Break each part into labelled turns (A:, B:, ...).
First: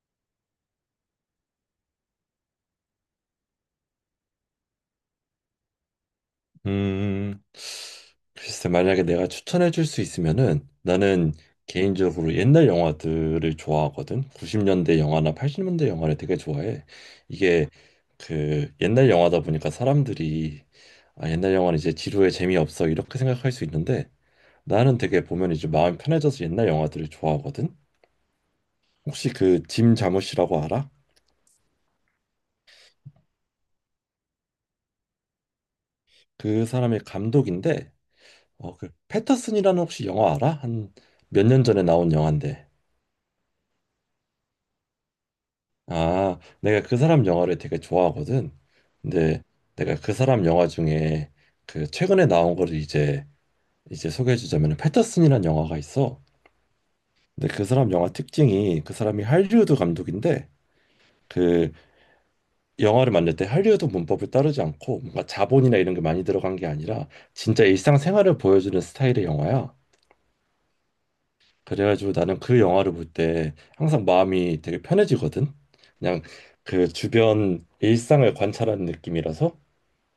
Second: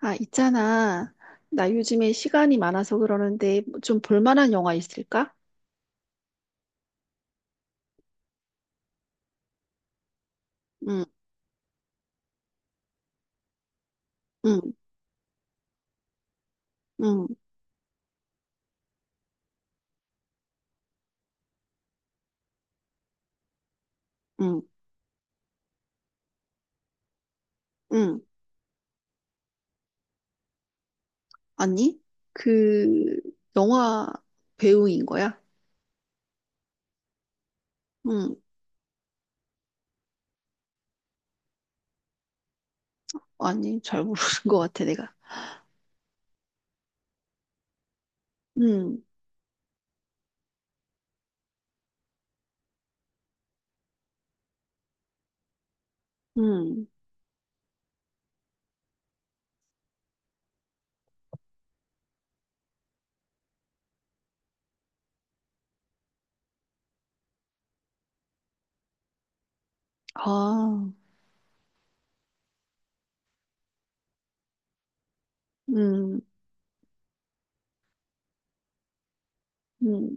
A: 아, 있잖아. 나 요즘에 시간이 많아서 그러는데 좀 볼만한 영화 있을까?
B: 음, 글쎄, 만약에 내가 추천해 줄 수 있으면은
A: 응,
B: 나는 개인적으로 옛날 영화들을 좋아하거든.
A: 응,
B: 90년대 영화나 80년대 영화를 되게 좋아해.
A: 응,
B: 이게 그 옛날 영화다 보니까 사람들이, 아, 옛날 영화는 이제 지루해 재미없어 이렇게 생각할 수 있는데,
A: 응,
B: 나는 되게 보면 이제 마음이 편해져서 옛날 영화들을 좋아하거든.
A: 응.
B: 혹시 그 짐 자무시라고 알아?
A: 아니, 그 영화 배우인 거야?
B: 그 사람의 감독인데,
A: 응,
B: 그 패터슨이라는 혹시 영화 알아? 한 몇 년 전에 나온 영화인데.
A: 아니, 잘 모르는 것 같아, 내가.
B: 아, 내가 그 사람 영화를 되게 좋아하거든.
A: 응,
B: 근데 내가 그 사람 영화 중에 그 최근에 나온 거를 이제 소개해 주자면 패터슨이라는 영화가 있어.
A: 응,
B: 근데 그 사람 영화 특징이, 그 사람이 할리우드 감독인데 그 영화를 만들 때 할리우드 문법을 따르지 않고, 뭔가 자본이나 이런 게 많이 들어간 게 아니라 진짜 일상생활을 보여주는 스타일의 영화야.
A: 아,
B: 그래가지고 나는 그 영화를 볼 때 항상 마음이 되게 편해지거든.
A: 응,
B: 그냥 그 주변 일상을 관찰하는 느낌이라서,
A: 응,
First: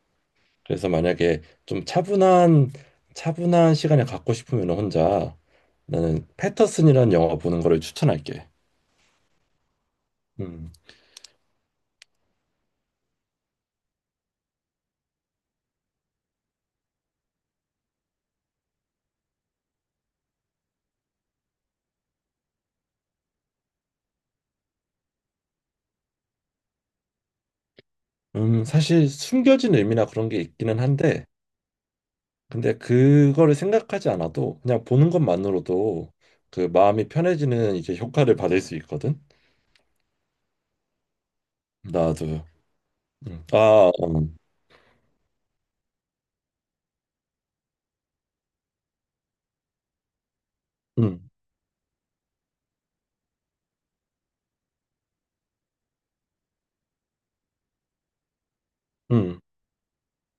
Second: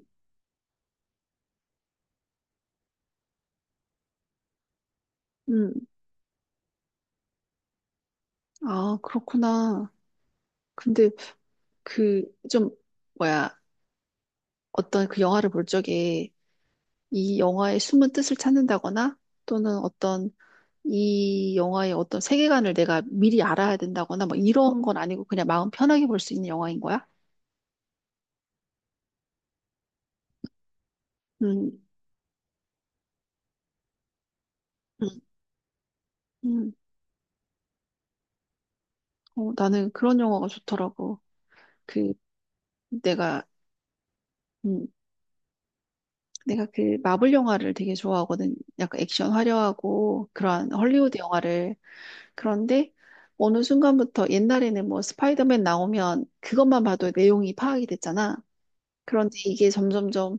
B: 그래서 만약에 좀 차분한 시간을 갖고 싶으면 혼자
A: 응.
B: 나는 패터슨이라는 영화 보는 거를 추천할게.
A: 아, 그렇구나.
B: 음,
A: 근데 그 좀, 뭐야, 어떤 그 영화를 볼 적에 이 영화의 숨은 뜻을 찾는다거나 또는 어떤 이 영화의 어떤 세계관을 내가 미리 알아야 된다거나 뭐 이런 건 아니고 그냥 마음 편하게 볼 수 있는 영화인 거야?
B: 사실 숨겨진 의미나 그런 게 있기는 한데,
A: 음,
B: 근데 그거를 생각하지 않아도 그냥 보는
A: 음,
B: 것만으로도 그
A: 음.
B: 마음이 편해지는 이제 효과를 받을 수 있거든.
A: 어, 나는 그런 영화가 좋더라고. 그
B: 나도. 음.
A: 내가
B: 아,
A: 음, 내가 그 마블 영화를 되게 좋아하거든. 약간 액션 화려하고 그러한 헐리우드
B: 음,
A: 영화를. 그런데 어느 순간부터 옛날에는 뭐 스파이더맨 나오면 그것만 봐도 내용이 파악이 됐잖아. 그런데
B: 음,
A: 이게 점점점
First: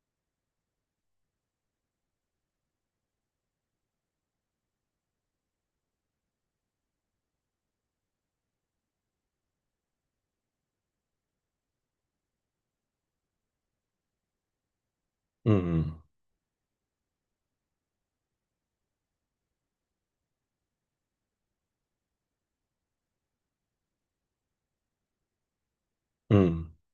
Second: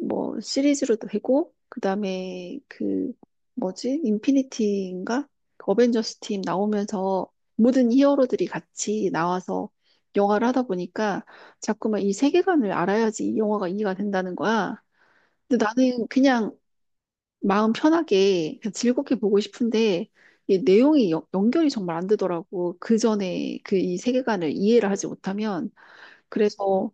A: 뭐 시리즈로도 되고 그다음에 그 뭐지? 인피니티인가? 그 어벤져스 팀 나오면서 모든 히어로들이 같이 나와서 영화를 하다 보니까 자꾸만 이 세계관을 알아야지 이 영화가 이해가 된다는 거야. 근데
B: 음,
A: 나는 그냥 마음 편하게 그냥 즐겁게 보고 싶은데 이 내용이 연결이 정말 안 되더라고. 그 전에 그 이 세계관을 이해를 하지 못하면
B: 음.
A: 그래서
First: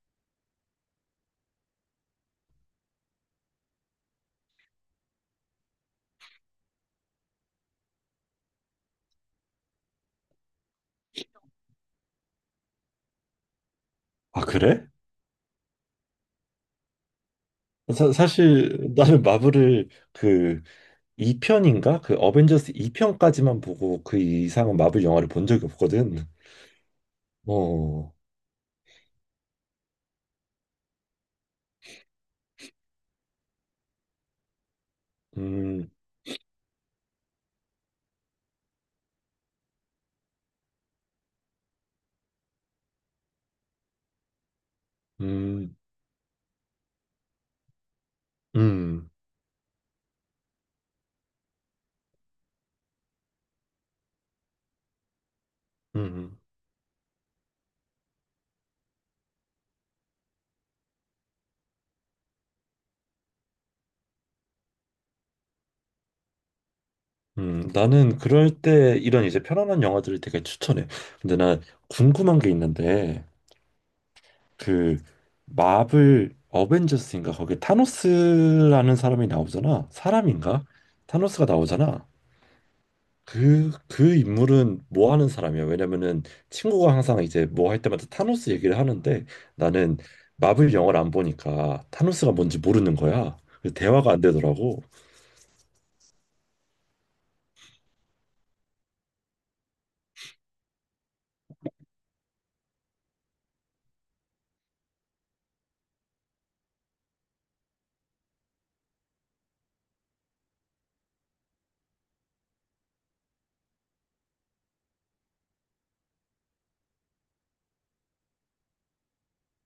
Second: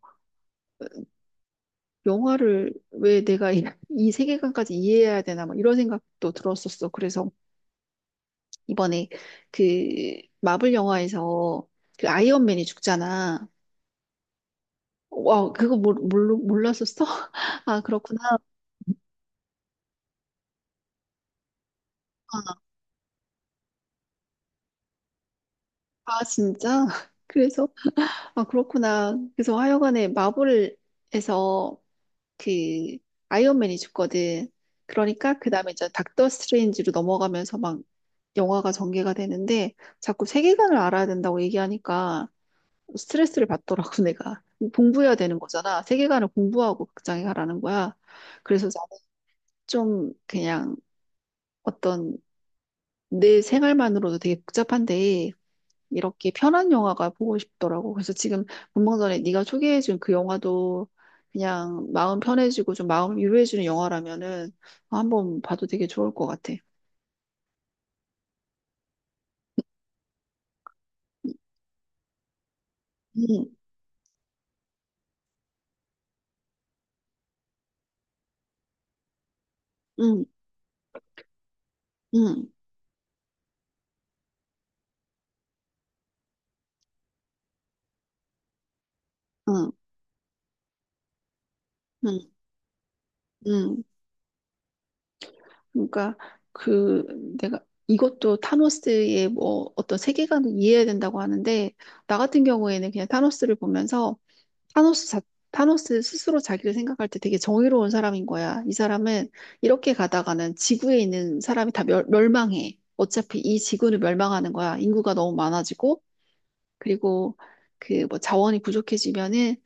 A: 영화를 왜 내가 이 세계관까지 이해해야 되나 막 이런 생각도 들었었어. 그래서 이번에 그 마블 영화에서 그 아이언맨이 죽잖아.
B: 아, 그래?
A: 와, 그거 몰랐었어? 아,
B: 사,
A: 그렇구나.
B: 사실 나는 마블을 그 2편인가? 그 어벤져스 2편까지만 보고 그 이상은 마블 영화를 본 적이
A: 아,
B: 없거든.
A: 진짜? 그래서,
B: 어,
A: 아, 그렇구나. 그래서 하여간에 마블에서 그 아이언맨이 죽거든. 그러니까 그 다음에 이제
B: 음,
A: 닥터 스트레인지로 넘어가면서 막 영화가 전개가 되는데 자꾸 세계관을 알아야 된다고 얘기하니까 스트레스를 받더라고, 내가. 공부해야 되는
B: 음,
A: 거잖아. 세계관을 공부하고 극장에 가라는 거야. 그래서 나는
B: 음,
A: 좀 그냥 어떤 내 생활만으로도 되게 복잡한데 이렇게
B: 음,
A: 편한 영화가 보고 싶더라고. 그래서 지금 분명 전에 네가 소개해준 그 영화도 그냥 마음 편해지고 좀 마음 유로해주는 영화라면은 한번 봐도 되게 좋을 것 같아.
B: 나는 그럴 때 이런 이제 편안한 영화들을 되게 추천해. 근데 난 궁금한 게 있는데,
A: 응,
B: 그 마블 어벤져스인가? 거기 타노스라는 사람이 나오잖아.
A: 응,
B: 사람인가? 타노스가 나오잖아.
A: 응,
B: 그 인물은 뭐 하는 사람이야? 왜냐면은 친구가 항상 이제 뭐 할 때마다 타노스 얘기를 하는데,
A: 응,
B: 나는 마블 영화를 안 보니까 타노스가
A: 응,
B: 뭔지 모르는 거야. 그래서
A: 응.
B: 대화가 안 되더라고.
A: 그러니까 그 내가 이것도 타노스의 뭐 어떤 세계관을 이해해야 된다고 하는데 나 같은 경우에는 그냥 타노스를 보면서 타노스 자, 타노스 스스로 자기를 생각할 때 되게 정의로운 사람인 거야. 이 사람은 이렇게 가다가는 지구에 있는 사람이 다 멸망해. 어차피 이 지구는 멸망하는 거야. 인구가 너무 많아지고 그리고 그 뭐 자원이 부족해지면은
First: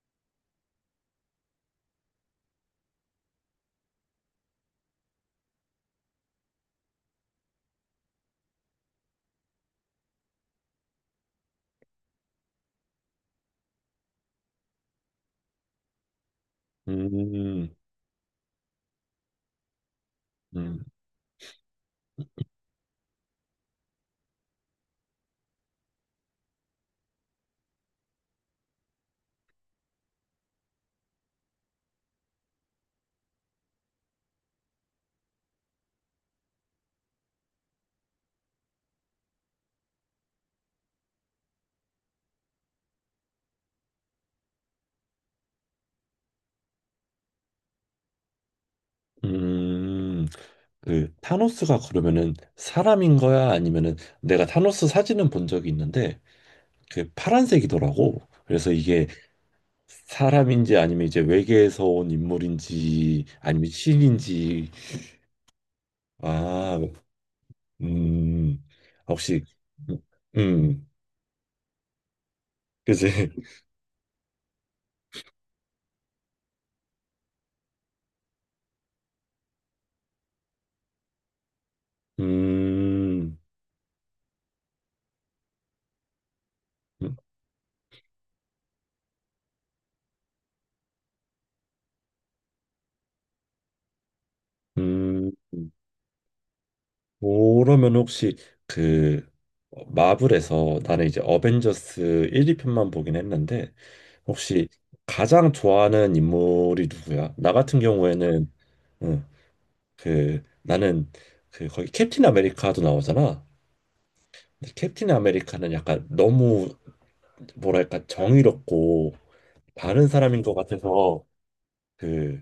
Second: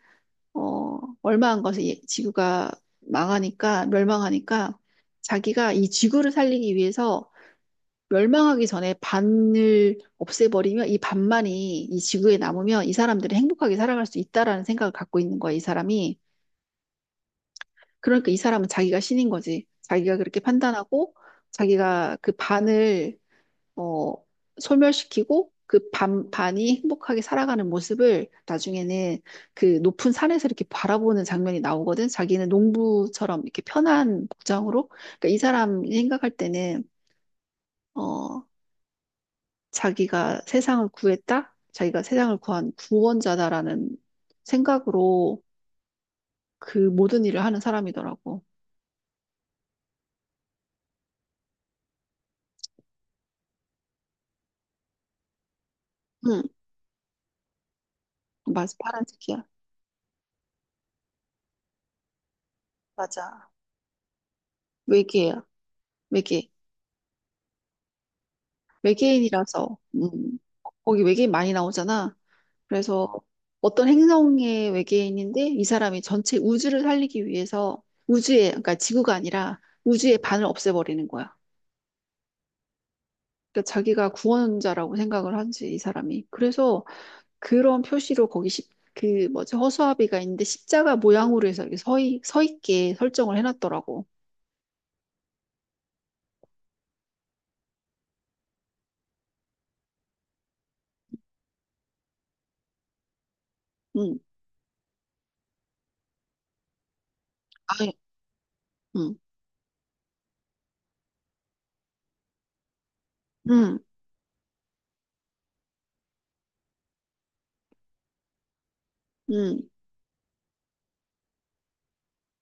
A: 어, 얼마한 것을 예- 지구가 망하니까, 멸망하니까 자기가 이 지구를 살리기 위해서 멸망하기 전에 반을 없애버리면 이 반만이 이 지구에 남으면 이 사람들이 행복하게 살아갈 수 있다라는 생각을 갖고 있는 거야, 이 사람이.
B: 음,
A: 그러니까 이 사람은 자기가 신인 거지. 자기가 그렇게
B: 음,
A: 판단하고 자기가 그 반을 어, 소멸시키고 그 반이 행복하게 살아가는 모습을 나중에는 그 높은 산에서 이렇게 바라보는 장면이 나오거든. 자기는 농부처럼 이렇게 편한 복장으로. 그러니까 이 사람이 생각할 때는 어, 자기가 세상을 구했다. 자기가 세상을 구한 구원자다라는 생각으로 그 모든 일을 하는 사람이더라고.
B: 음. 그 타노스가 그러면은 사람인 거야? 아니면은 내가 타노스 사진은 본 적이 있는데
A: 응,
B: 그 파란색이더라고. 그래서
A: 맞아.
B: 이게
A: 파란색이야.
B: 사람인지 아니면 이제 외계에서 온 인물인지
A: 맞아.
B: 아니면 신인지.
A: 외계야. 외계.
B: 아, 음, 아, 혹시,
A: 외계인이라서.
B: 음,
A: 거기 외계인 많이 나오잖아. 그래서
B: 그지?
A: 어떤 행성의 외계인인데 이 사람이 전체 우주를 살리기 위해서 우주에, 그러니까 지구가 아니라 우주의 반을 없애버리는 거야.
B: 음,
A: 그러니까 자기가 구원자라고 생각을 한지, 이 사람이. 그래서 그런 표시로 거기 십, 그 뭐지, 허수아비가 있는데 십자가 모양으로 해서 이렇게 서 있게 설정을 해놨더라고.
B: 음, 그러면 혹시 그 마블에서, 나는 이제 어벤져스 1, 2편만 보긴 했는데
A: 응,
B: 혹시 가장 좋아하는 인물이 누구야? 나 같은
A: 아예,
B: 경우에는,
A: 응,
B: 응, 그 나는 그 거기 캡틴 아메리카도 나오잖아.
A: 응,
B: 근데 캡틴 아메리카는 약간 너무 뭐랄까 정의롭고
A: 응,
B: 바른 사람인 것 같아서 그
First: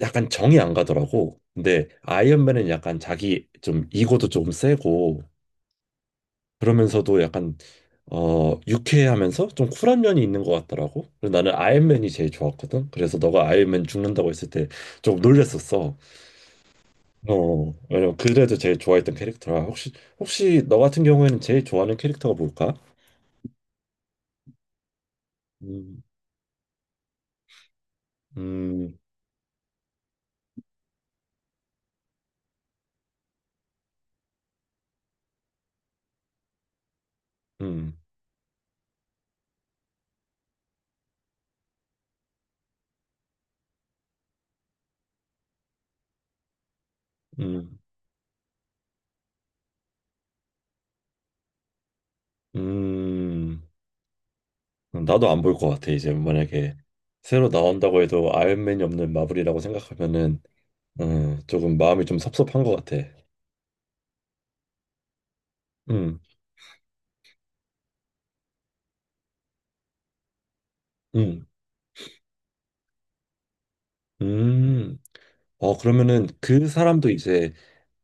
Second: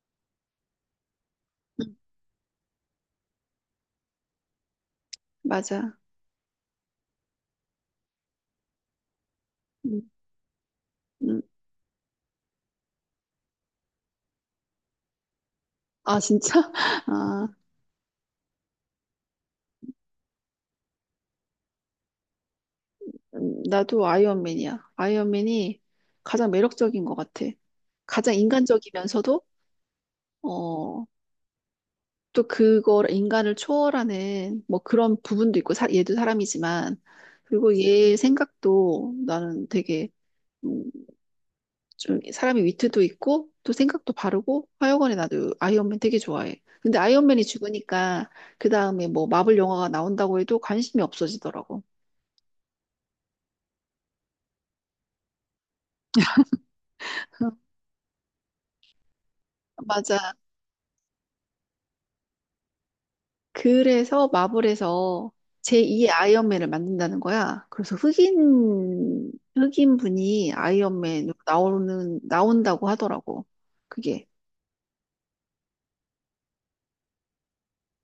B: 약간 정이 안 가더라고.
A: 응,
B: 근데 아이언맨은 약간 자기 좀 이거도 조금 세고
A: 맞아.
B: 그러면서도 약간 유쾌하면서 좀
A: 응,
B: 쿨한 면이 있는 것 같더라고. 그래서
A: 응.
B: 나는 아이언맨이 제일 좋았거든. 그래서 너가 아이언맨 죽는다고 했을 때 좀 놀랬었어.
A: 아, 진짜? 아.
B: 왜냐면 그래도 제일 좋아했던 캐릭터라. 혹시 너 같은 경우에는 제일 좋아하는 캐릭터가 뭘까?
A: 나도 아이언맨이야. 아이언맨이
B: 음,
A: 가장 매력적인 것 같아. 가장
B: 음,
A: 인간적이면서도, 어, 또 그걸, 인간을 초월하는 뭐 그런 부분도 있고, 사, 얘도 사람이지만, 그리고
B: 음,
A: 얘 생각도 나는 되게, 음, 좀 사람의 위트도 있고, 또 생각도 바르고, 하여간에 나도 아이언맨 되게 좋아해. 근데 아이언맨이
B: 음,
A: 죽으니까, 그 다음에 뭐 마블 영화가 나온다고 해도 관심이 없어지더라고.
B: 음. 나도 안 볼 것 같아. 이제 만약에 새로 나온다고 해도 아이언맨이 없는 마블이라고
A: 맞아.
B: 생각하면은 조금 마음이 좀 섭섭한 것 같아.
A: 그래서 마블에서 제2의
B: 음,
A: 아이언맨을 만든다는 거야. 그래서 흑인 분이
B: 음,
A: 나온다고 하더라고. 그게.
B: 음. 그러면은 그 사람도 이제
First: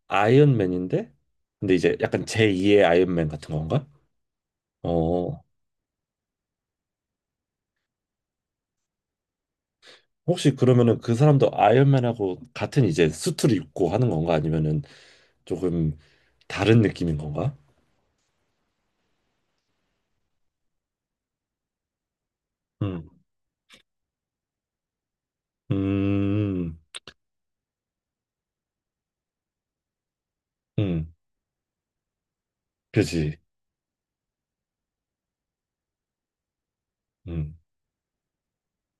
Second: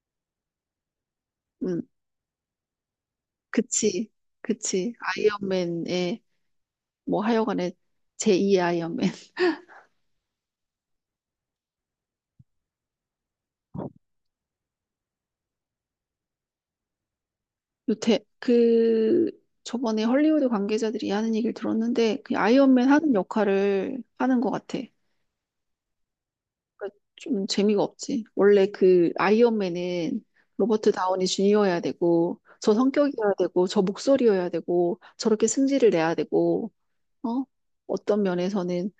B: 아이언맨인데, 근데
A: 음,
B: 이제 약간 제2의 아이언맨 같은 건가?
A: 그치. 그치.
B: 어
A: 아이언맨의, 뭐 하여간에 제2의 아이언맨.
B: 혹시 그러면은 그 사람도 아이언맨하고 같은 이제 수트를 입고 하는 건가? 아니면은 조금 다른 느낌인 건가?
A: 요태, 그, 저번에 헐리우드 관계자들이 하는 얘기를 들었는데, 그 아이언맨
B: 음,
A: 하는 역할을 하는 것 같아.
B: 음,
A: 그좀 재미가 없지. 원래 그 아이언맨은 로버트
B: 음,
A: 다우니 주니어여야 되고 저 성격이어야
B: 그지.
A: 되고 저 목소리여야 되고 저렇게 승질을 내야 되고 어
B: 음,
A: 어떤 면에서는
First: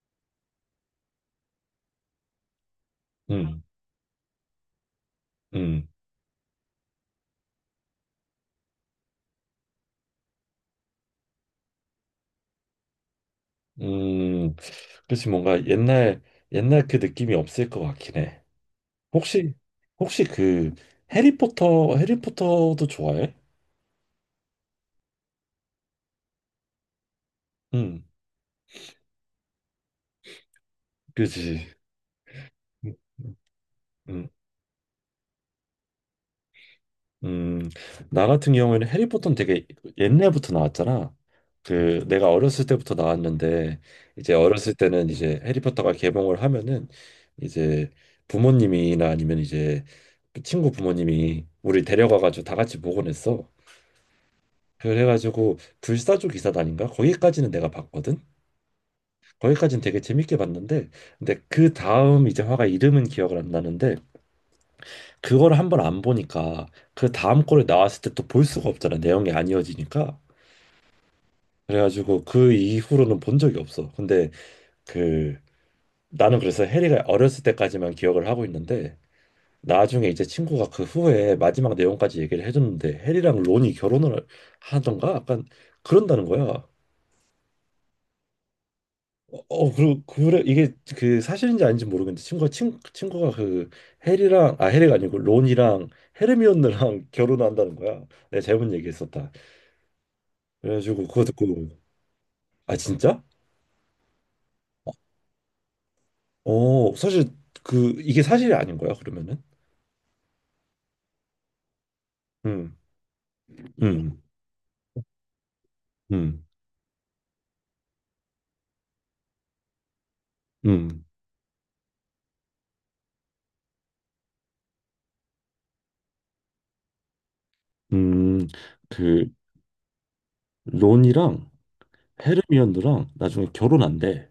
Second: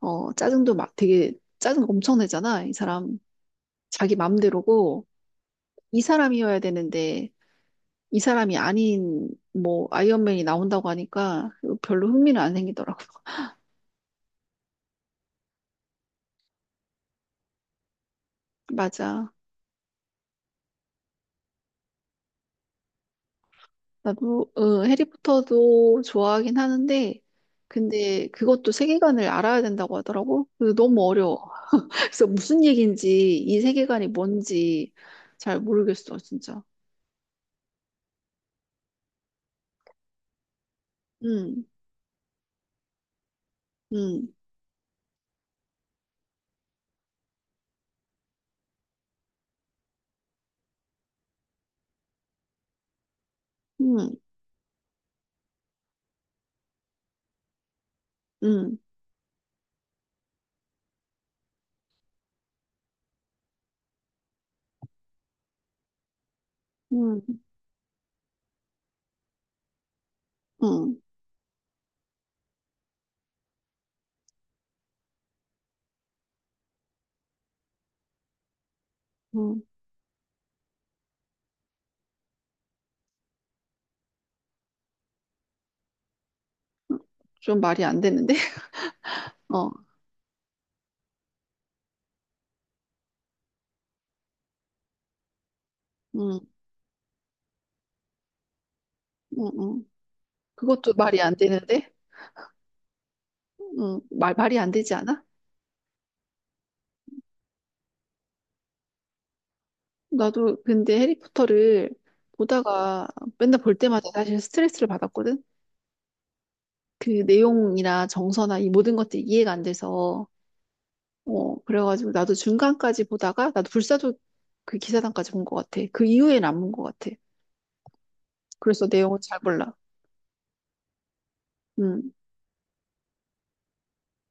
A: 어 짜증도 막 되게 짜증 엄청 내잖아. 이 사람
B: 음,
A: 자기 맘대로고
B: 음.
A: 이 사람이어야 되는데 이 사람이 아닌 뭐 아이언맨이 나온다고 하니까 별로 흥미는 안 생기더라고.
B: 음, 그렇지, 뭔가 옛날 그 느낌이 없을 것 같긴 해.
A: 맞아.
B: 혹시 혹시 그 해리포터도 좋아해?
A: 나도 어, 해리포터도 좋아하긴 하는데
B: 음,
A: 근데 그것도 세계관을 알아야 된다고 하더라고. 그래서 너무 어려워.
B: 그지.
A: 그래서 무슨
B: 음, 음,
A: 얘기인지 이 세계관이
B: 음.
A: 뭔지 잘 모르겠어, 진짜.
B: 음. 나 같은 경우에는 해리포터는 되게 옛날부터 나왔잖아.
A: 음,
B: 그 내가 어렸을 때부터 나왔는데 이제
A: 음,
B: 어렸을 때는 이제 해리포터가 개봉을 하면은 이제 부모님이나 아니면 이제 친구 부모님이 우리 데려가가지고 다 같이 보곤 했어.
A: 음,
B: 그래가지고 불사조 기사단인가 거기까지는 내가 봤거든.
A: 음,
B: 거기까지는 되게 재밌게 봤는데, 근데 그 다음 이제 화가 이름은 기억을 안 나는데, 그거를 한번 안 보니까 그
A: 음,
B: 다음 거를 나왔을 때 또 볼 수가 없잖아. 내용이 안 이어지니까.
A: 음,
B: 그래가지고 그 이후로는 본 적이 없어. 근데 그 나는 그래서 해리가 어렸을 때까지만 기억을 하고 있는데,
A: 음.
B: 나중에 이제 친구가 그 후에 마지막 내용까지 얘기를 해줬는데, 해리랑 론이 결혼을 하던가 약간 그런다는 거야.
A: 좀 말이 안 되는데?
B: 어,
A: 어,
B: 어, 그리고 그래, 이게 그 사실인지 아닌지 모르겠는데, 친구가 그 해리랑, 아, 해리가 아니고 론이랑
A: 음,
B: 헤르미온느랑 결혼한다는 거야. 내가 잘못 얘기했었다.
A: 음, 음. 그것도
B: 그래가지고
A: 말이
B: 그거
A: 안
B: 듣고
A: 되는데?
B: 아, 진짜?
A: 말이 안 되지 않아?
B: 사실 그 이게 사실이 아닌 거야 그러면은?
A: 나도 근데 해리포터를
B: 음,
A: 보다가 맨날 볼 때마다
B: 음,
A: 사실 스트레스를 받았거든?
B: 음,
A: 그 내용이나 정서나 이 모든 것들이 이해가 안 돼서
B: 음,
A: 어 그래가지고 나도 중간까지 보다가 나도 불사조 그 기사단까지 본 것 같아. 그 이후엔 안본 것 같아.
B: 음,
A: 그래서 내용을
B: 그
A: 잘 몰라.
B: 론이랑
A: 음,
B: 헤르미온느랑 나중에 결혼한대.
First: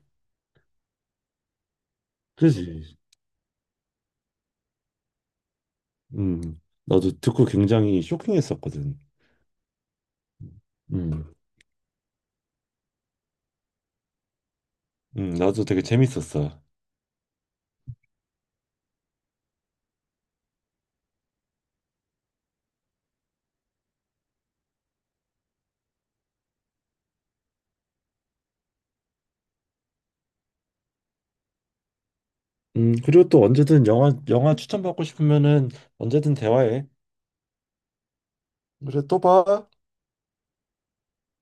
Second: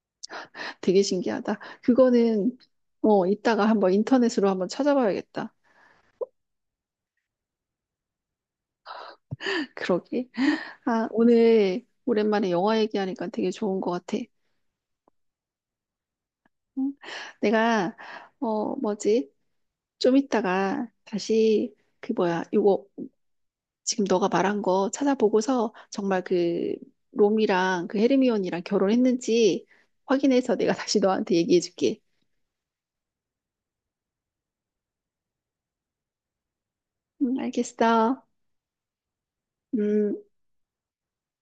A: 되게 신기하다. 그거는
B: 그지?
A: 어 이따가 한번 인터넷으로 한번 찾아봐야겠다.
B: 나도 듣고 굉장히 쇼킹했었거든.
A: 그러게. 아
B: 음,
A: 오늘 오랜만에 영화 얘기하니까 되게 좋은 것 같아.
B: 나도 되게 재밌었어.
A: 응? 내가 어 뭐지? 좀 이따가 다시 그 뭐야 이거 지금 너가 말한 거 찾아보고서 정말 그 롬이랑 그 헤르미온이랑 결혼했는지 확인해서 내가 다시 너한테 얘기해줄게.
B: 그리고 또 언제든 영화 추천받고 싶으면은 언제든 대화해.
A: 응, 알겠어.
B: 그래, 또 봐.
A: 음.